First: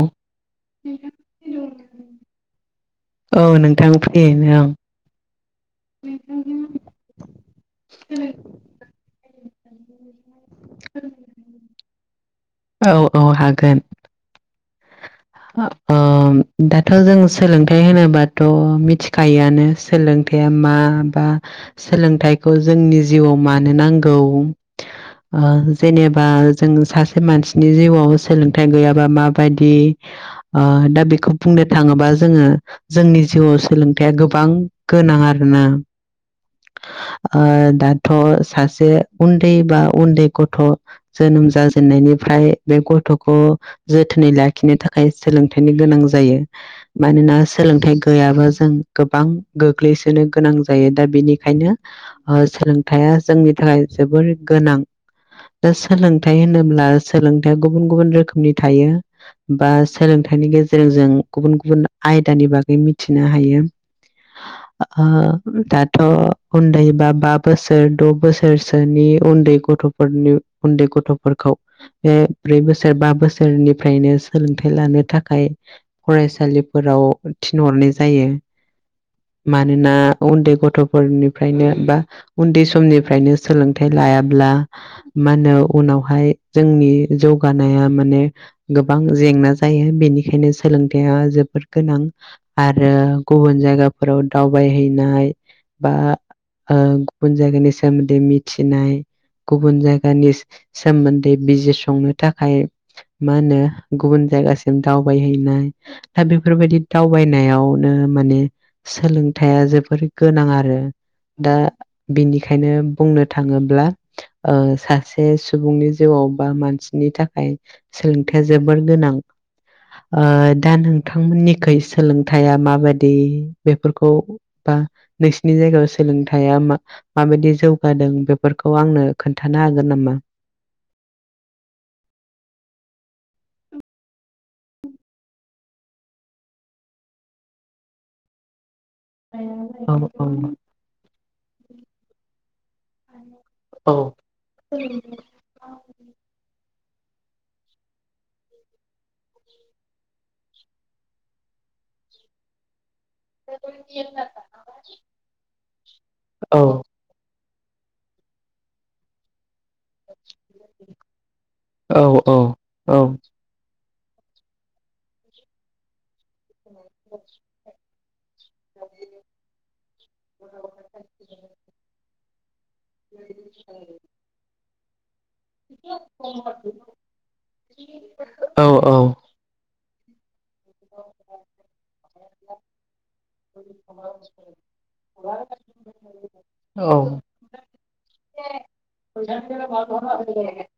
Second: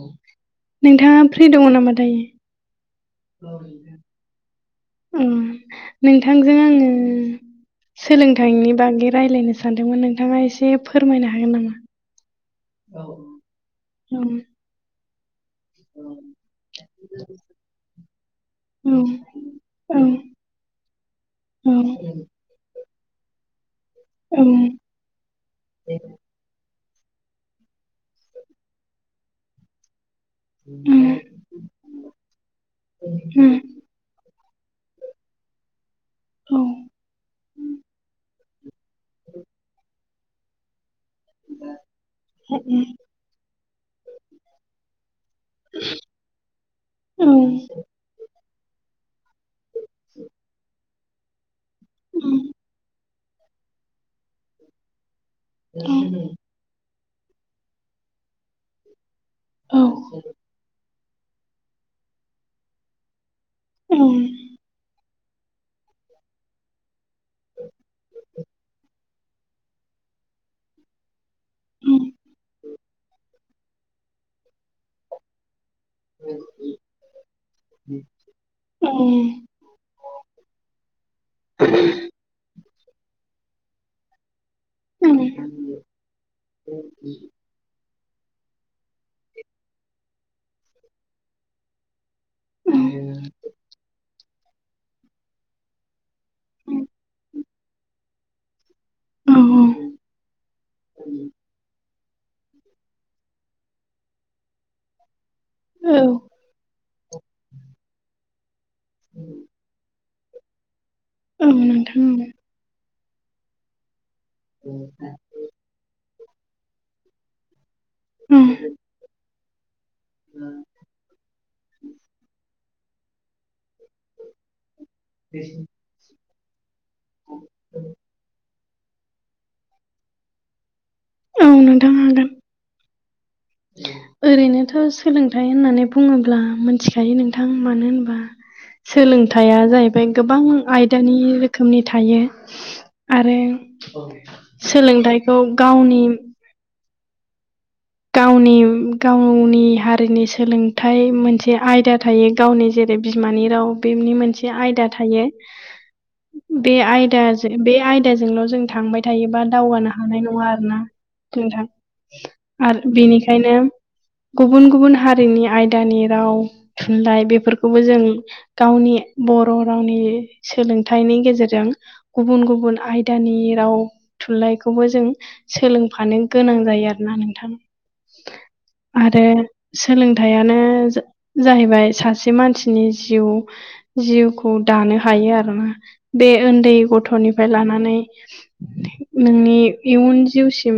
औ नोंथाङा फ्रि दङ नामा दायो? औ नोंथां फ्रियैनो आं उम नोंथांजों आङो सोलोंथायनि बागै रायलायनो सानदोंमोन नोंथाङा एसे फोरमायनो हागोन नामा? औ औ हागोन औ ओ दाथ जों सोलोंथाइ होनोबाथ औ मिथिखायोआनो औ सोलों थाया मा बा औ सोलोंथाइखौ जोंनि जिउआव मानो नांगौ औ उम ओ जेनेबा जों सासे मानसिनि जिउआव सोलोंथाइ गैयाबा माबादि ओ दा उम बेखौ बुंनो थाङोबा जोङो जोंनि जिउआव सोलोंथाइया गोब बां गोनां आरोना औ ओ दाथ‌ सासे से उन्दै बा उन्दै गथ जोनोम जाजेननायनिफ्राय औ बे गथखौ जोथोनै लाखिनो थाखाय सोलोंथाइनि गोनां जायो औ मानोना सोलोंथाइ गैयाबा जों जों गोबां गोग्लैसोनो गोनां जायो दा बेनिखायनो ओ सोलोंथाइया जोंनि थाखाय जोबोर गोनां दा सोलोंथाइ होनोब्ला सोलोंथाइया गुबुन गुबुन रोखोमनि थायो बा औ सोलोंथाइनि गेजेरजों गुबुन गुबुन आयदानि बागै मिथिनो हायो ओ दाथ उन्दै बा बा बोसोर द बोसोरसोनि उन्दै गथ फोरनि उन्दै गथ फोरखौ बे ब्रै बोसोर बा बोसोरनिफ्रायनो सोलोंथाइ लानो थाखाय फरायसालिफोराव थिनहरनाय जायो मानोना उन्दै गथफोरनिफ्रायनो बा उन्दै समनिफ्रायनो सोलोंथाइ लायाब्ला मा होनो उनावहाय जोंनि जौगानाया माने गोबां जेंना जायो बेनिखायनो सोलोंथाइया जोबोर गोनां आरो गुबुन जायगाफोराव दावबायहैनाय बा ओ गुबुन जायगानि सोमोन्दै मिथि नाय गुबुन जायगानि सोमोन्दै बिजिरसंनो थाखाय मा होनो गुबुन जायगासिम दावबायहै नों औ दा बेफोरबायदि दावबायनायावनो माने सोलोंथाइया जोबोर गोनां आरो औ दा नोंथां बेनिखायनो बुंनो थाङोब्ला ओ सासे सुबुंनि जिउआव बा मानसिनि थाखाय औ सोलोंथाइया जोबोर गोनां ओ दा नोंथांमोननिखै सोलोंथाइया मा? बादि बेफोरखौ बा नोंसिनि जायगायाव सोंलोंथाय थाया माबायदि जौगादों बेफोरखौ आंनो खोन्थानो हागोन नामा? ओं नोंथां हागोन ओरैनोथ सोलोंथाइ होननानै बुङोब्ला मोनथिखायो नोंथां मानो होनोबा सोलोंथाइया औ जाहैबाय औ गोबां आयदानि रोखोमनि थायो आरो औ सोलोंथाइखौ गावनि गाउ नि गावनि हारिनि सोलोंथाइ मोनसे आयदा थायो गावनि जे बे बिमानि राव बेनि मोनसे आयदा थायो बे औ आयदाज बे आयदाजोंल' जों थांबाय थायोबा दावगानो हानाय नङा आरोना नोंथां औ औ आर औ बेनिखायनो गुबुन गुबुन हारिनि आयदानि राव थुनलाइ बेफोरखौबो जों गावनि बर' रावनि सोलोंथाइनि गेजेरजों गुबुन गुबुन आयदानि राव थुनलाइखौबो जों सोलोंफानो गोनां जायो आरोना नोंथां औ आरो सोलोंथाइया नो जा-जाहैबाय सासे मानसिनि जिउ जिउखौ दानो हायो आरो बे ओनदै औ गथ'निफ्राय लानानै नोंनि इयुन जिउ सिम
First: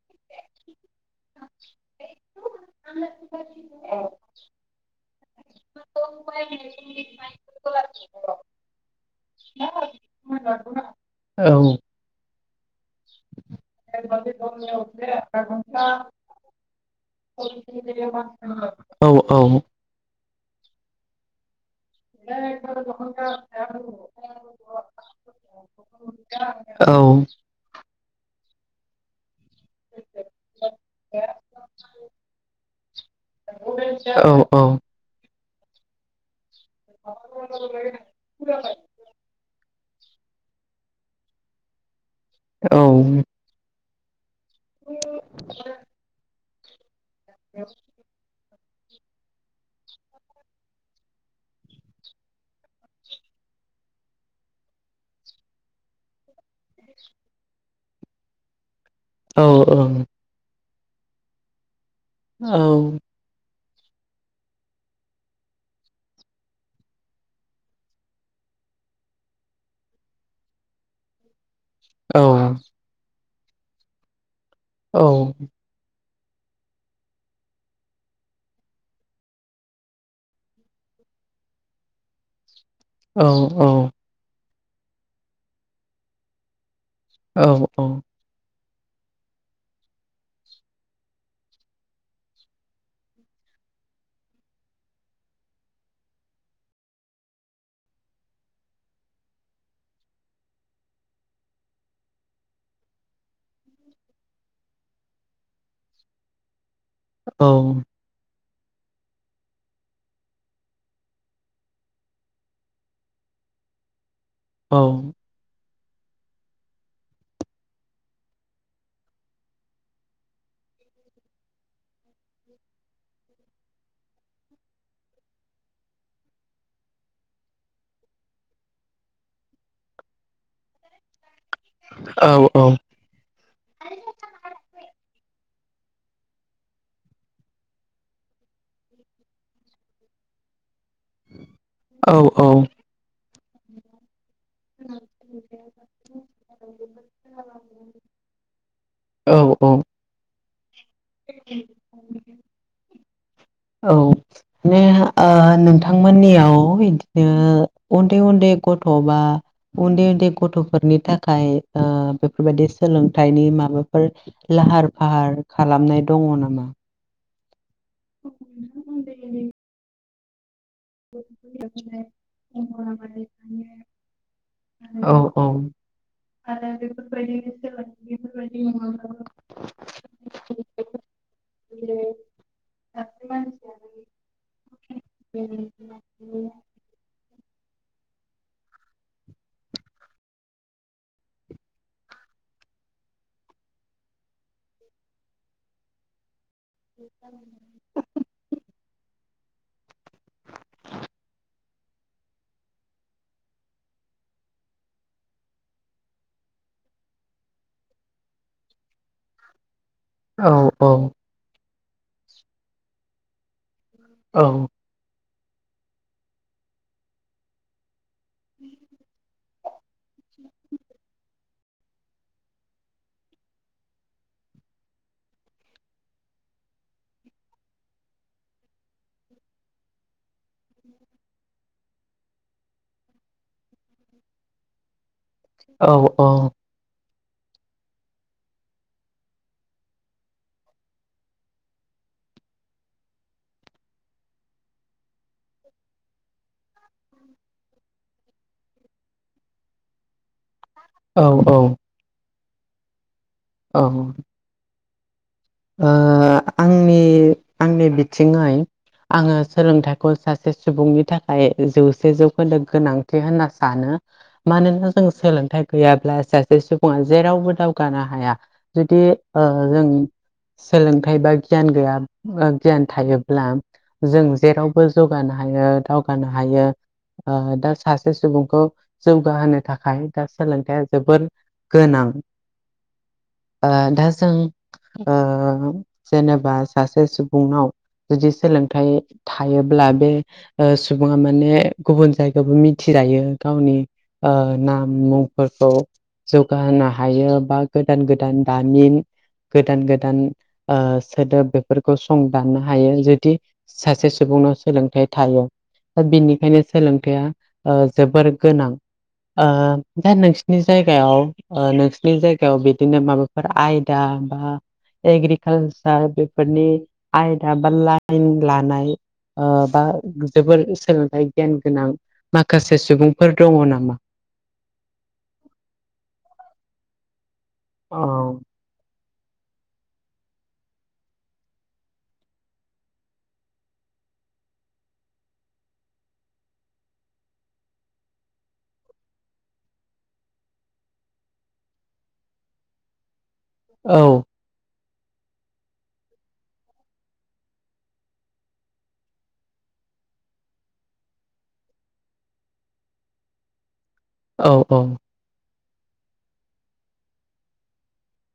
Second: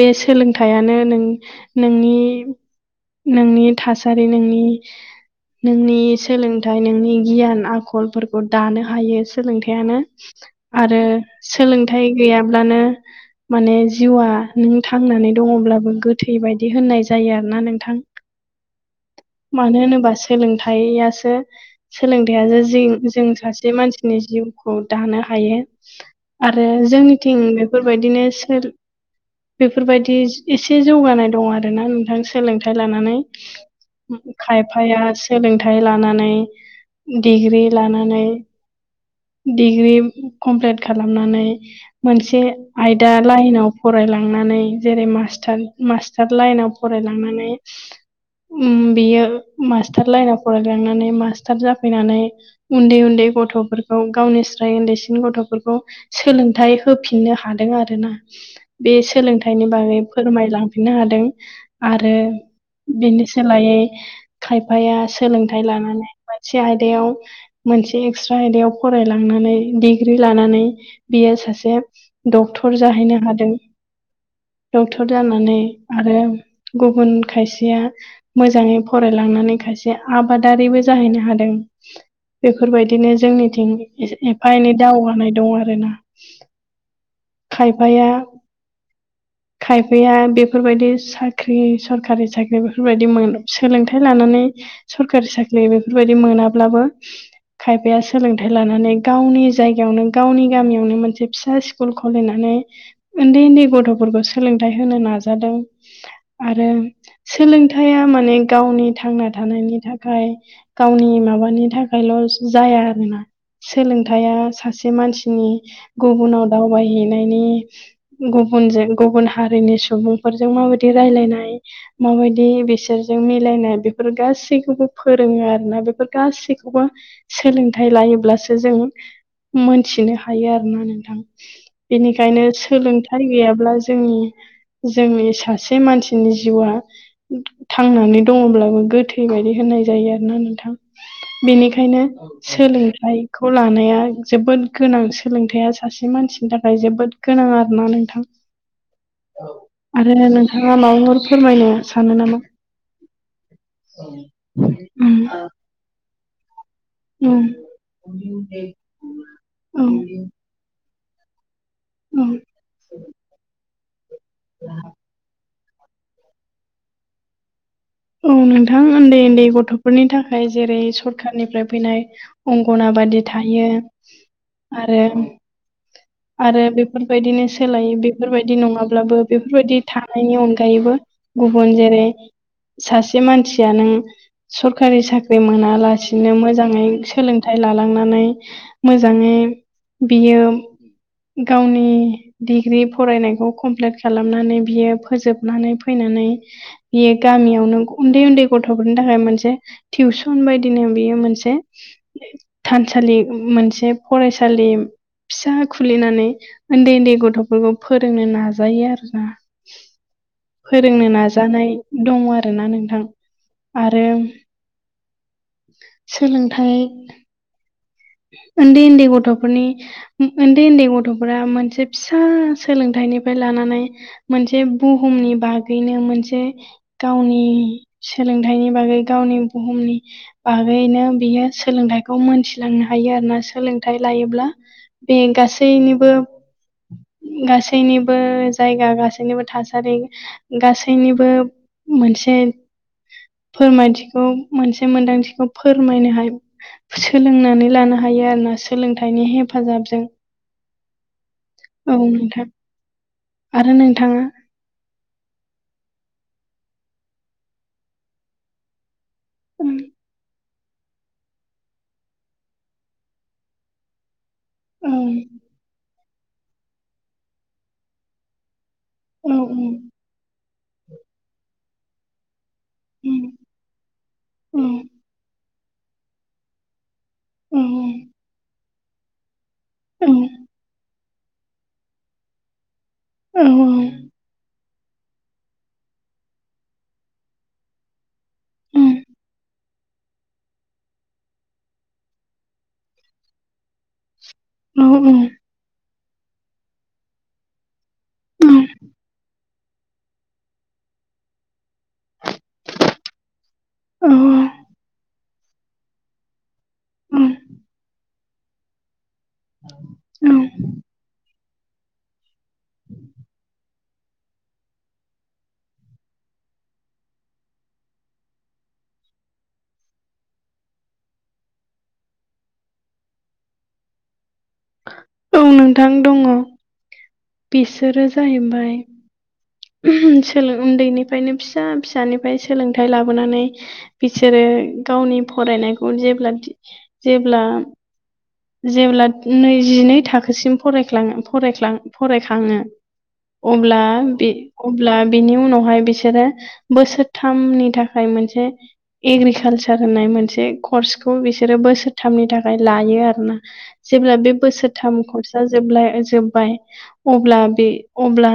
बे सोलोंथाइयानो नों-नोंनि नोंनि थासारि नोंनि नोंनि सोलोंथाइ नोंनि गियान आखलफोरखौ दानो हायो सोलोंथाइयानो आरो औ सोलोंथाइ गैया ब्लानो माने जिउआ नों थांनानै दङब्लाबो गोथै बायदि होननाय जायो आरोना नोंथां औ मानो होनोबा सो लोंथाइयासो सोलोंथाइया जि जों सासे मानसिनि जिउखौ दानो हायो आरो जोंनिथिं बेफोरबायदिनो सोर बेफो बिदि एसे जौगानाय दं आरोना नोंथां सोलोंथाइ लानानै औ ओं औ खायफाया सोलोंथाइ लानानै डिग्रि लानानै डिग्रि कमप्लिट खालामनानै मोनसे आयदा लाइनाव फरायलांनानै जेरै मास्टार मास्टार लाइनाव फरायलांनानै उम बेयो मास्टार लाइनाव फरायलांनानै मास्टार जाफैनानै उन्दै उन्दै गथ गथ'फोरखौ गावनिस्राय उन्दैसिन गथ'फोरखौ सोलोंथाइ होफिननो हादों आरोना बे औ सोलोंथाइनि बागै फोरमायलांफिननो हादों आरो बेनि सो लायै खायफाया सोलोंथाइ लानानै मोनसे आयदायाव मोनसे एक्स्रा आयदायाव फरायलांनानै डिग्रि लानानै बियो सासे औ डक्ट'र जाहैनो हादों डक्ट'र जानानै आरो गुबुन खायसेया मोजाङै फरायलांनानै खायसेया आबादारिबो जायो जाहैनो हादों [unintelligible] बेफोरबायदिनो जोंनिथिं एस एफा एनै दावगानाय दं आरोना औ औ खायफाया [inaudible] खायफाया बेफोरबायदि साख्रि सरखारि साख्रि बेफोरबायदि मोन सोलोंथाइ लानानै सरकारि साख्रि बेफोरबायदि मोनाब्लाबो खायफाया सोलोंथाइ लानानै गावनि जायगायावनो गावनि गामियावनो मोनसे फिसा स्कुल खलिनानै ओनदै ओनद गथ' फोरखौ सोलोंथाइ होनो नाजादों आरो सोलोंथाइया माने गावनि थांना थानायनि थाखाय गावनि माबानि थाखायल' जाया आरोना सोलों थाइया सासे मानसिनि गुबुनाव दावबायहैनायनि गुबुनजों गुबुन हारिनि सुबुंफोरजों माबायदि रायलायनाय माबायदि बिसोरजों मिलायनाय बे बेफोर गासैखौबो फोरोङो आरोना बेफोर गासैखौबो सोलोंथाइ लायोब्लासो जों मोनथिनो हायो आरोना नोंथां बेनिखायनो सोलोंथाइ गैयाब्ला जोंनि जोंनि सासे मानसिनि जिउआ थांनानै दङब्लाबो गोथै बायदि होननाय जायो आरोना नोंथां बेनिखायनो औ औ सोलोंथाइखौ लानाया जोबोद गोनां सोलोंथायाइया सासे मानसिनि थाखाय जोबोद गोनां आरोना नोंथां औ औ आरो नोंथाङा माबाफोर फोरमायनो सानो नामा औ उम नोंथांमोननियाव बिदिनो उम उन्दै उन्दै गथ' बा उन्दै उन्दै गथ'फोरनि थाखाय उम बेफोरबायदि सोलोंथाइनि माबाफोर लाहार फाहार खालामनाय दङ नामा? औ नोंथां उन्दै उन्दै गथ'फोरनि थाखाय जेरै सरखारनिफ्राय फैनाय अंगन बादि थायो आरो औ औ आरो बेफोरबायदिनो सोलाय बेफोरबायदि नङाब्लाबो बेफोरबायदि थानायनि अनगायैबो गुबुन जेरै सासे मानसिया नों सरखारि साख्रि मोना बिदिनो मोजाङै सोलोंथाइ लालांनानै मोजाङै बियो गावनि डिग्रि फरायनायखौ कमप्लेट खालामनानै बियो फोजोबनानै फैनानै बियो गामियावनो [unintelligible] उन्दै उन्दै गथफोरनि थाखाय मोनसे टिउसन बायदिनो बेयो मोनसे [unintelligible] सालि मोनसे फरायसालि फिसा खुलिनानै ओन्दै ओन्दै गथफोरखौ फोरोंनो नाजायो आरोना औ फोरोंनो नाजानाय दङ आरोना नोंथां आरो औ सोलोंथाइ ओन्दै ओन्दै गथफोरनि ओन्दै ओन्दै गथफोरा मोनसे फिसा सोलोंथाइ बेनिफाय लानानै मोनसे बुहुमनि बागैनो मोनसे गावनि सोलोंथाइनि बागै गावनि बुहुमनि बागैनो बियो सोलोंथाइखौ मोनथिलांनो हायो आरोना सोलोंथाइ लायोब्ला बे औ गासैनिबो औ गासैनिबो जायगा गासैनिबो थासारि गासैनिबो मोनसे फोरमायथिखौ मोनसे मोनदांथिखौ फोरमायनोहाय सोलोंनानै लानो हायो आरोना सोलोंथाइनि हेफाजाबजों औ औ आरो नोंथाङा ओ आंनि आंनि बिथिङै आङो औ सोलोंथाइखौ सासे सासे सुबुंनि थाखाय जौसे जौखोन्दो गोनांथि होनना सानो मानोना औ जों सोलोंथाइ गैयाब्ला सासे सुबुङा जेरावबो दावगानो हाया जुदि औ ओ जों सोलोंथाइ बा गियान गैया [unintelligible] गियान थायोब्ला जों औ जेरावबो जौगानो हायो दावगानो हायो ओ औ दा सासे सुबुंखौ जौगाहोनो थाखाय दा सोलोंथाया जोबोर गोनां औ ओ दा जों आ जेनेबा सासे सुबुंनाव जुदि सोलोंथाइ थायोब्ला बे ओ सुबुङा माने गुबुन जायगायावबो मिथि लायो गावनि ओ औ नाम मुंफोरखौ जौगाहोनो हायो बा गोदान गोदान दामिन गोदान गोदान ओ सोदोब बेफोर खौ सं दाननो हायो जुदि सासे सुबुंनाव सोलोंथाइ थायो दा बिनिखायनो सोलोंथाया औ ओ जोबोर गोनां ओ दा नोंसिनि जायगायाव ओ नोंसिनि जायगायाव बिदिनो माबाफोर आयदा बा एग्रिकालसार बेफोरनि आयदा बा लाइन लानाय ओ बा जोबोर सोलोंथाइ गियान गोनां माखासे सुबुंफोर दङ नामा ओं नोंथां दङ औ बिसोरो जाहैबाय सोलों उन्दैनिफ्रायनो फिसा फिसानिफ्राय सोलोंथाइ लाबोनानै बिसोरो गावनि फरायनायखौ जेब्ला दि जेब्ला जेब्ला नैजिनै थाखोसिम फरायख्लां फरायख्लां फरायखाङो। अब्ला औ बे अब्ला बिनि उनावहाय बिसोरो बोसोरथामनि थाखाय मोनसे एग्रिकालसार होननाय मोनसे कर्सखौ बिसोरो बोसोरथामनि थाखाय लायो आरोना। जेब्ला बे औ बोसोरथाम खरसा जोबलाय जोब्बाय अब्ला बे अब्ला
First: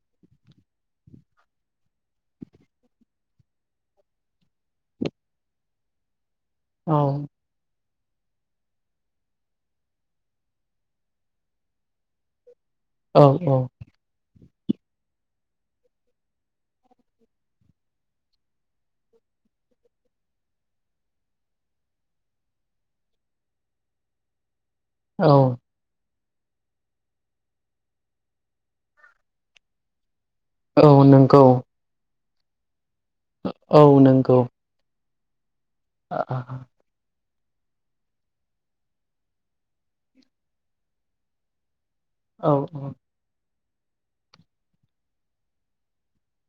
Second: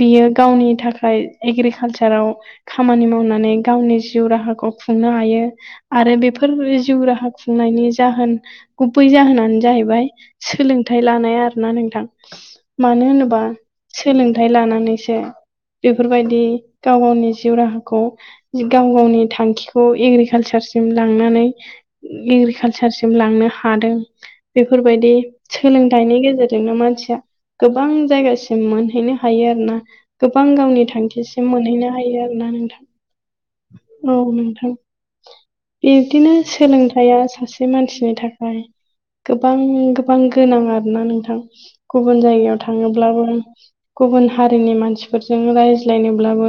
बियो गावनि थाखाय एग्रिकालसाराव खामानि मावनानै गावनि जिउ राहाखौ। खुंनो हायो आरो बेफोर औ जिउ राहा खुंनायनि जाहोन गुबै जाहोनानो जाहैबाय सोलोंथाइ लानाय आरो ना नोंथां। मानो औ होनोबा औ सोलोंथाइ लानानैसो बेफोरबायदि गाव गावनि जिउ राहाखौ गाव गावनि थांखिखौ एग्रिकालसार। लांनानै एग्रिकालसारसिम लांनो हादों। बेफोरबायदि औ सोलोंथाइनि गेजेरजोंनो मानसिया गोबां जायगासिम मोनहैनो हायो आरोना गोबां औ गावनि नंगौ थांखिसिम मोनहैनो हायो आरो ना नोंथां। औ नोंगौ। बिदिनो सोलोंथाइया सासे सासे मानसिनि थाखाय गोबां गोबां गोनां आरो ना नोंथां? गुबुन औ जायगायाव थाङोब्लाबो गुबुन हारिनि मानसिफोरजों रायज्लायनोब्लाबो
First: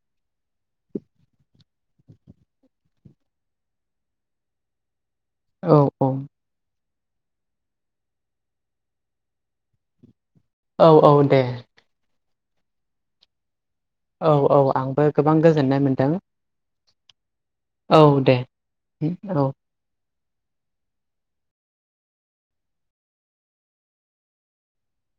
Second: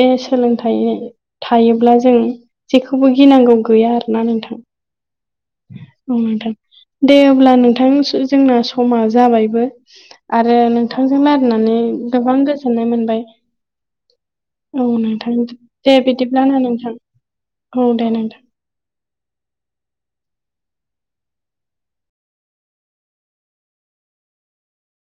बे सोलोंथाइ हायोब्ला जों जेखौबो गिनांगौ गैया आरोना नोंथां। औ औ दे अब्ला नोंथां जोंना समा जाबायबो। आरो औ नोंथांजों औ दे नायनानै गोबां गोजोननाय मोनबाय। औ औ आंबो गोबां नोंथां गोजोननाय दे मोनदों बिदिब्ल ना नोंथां? औ दे नोंथां। औ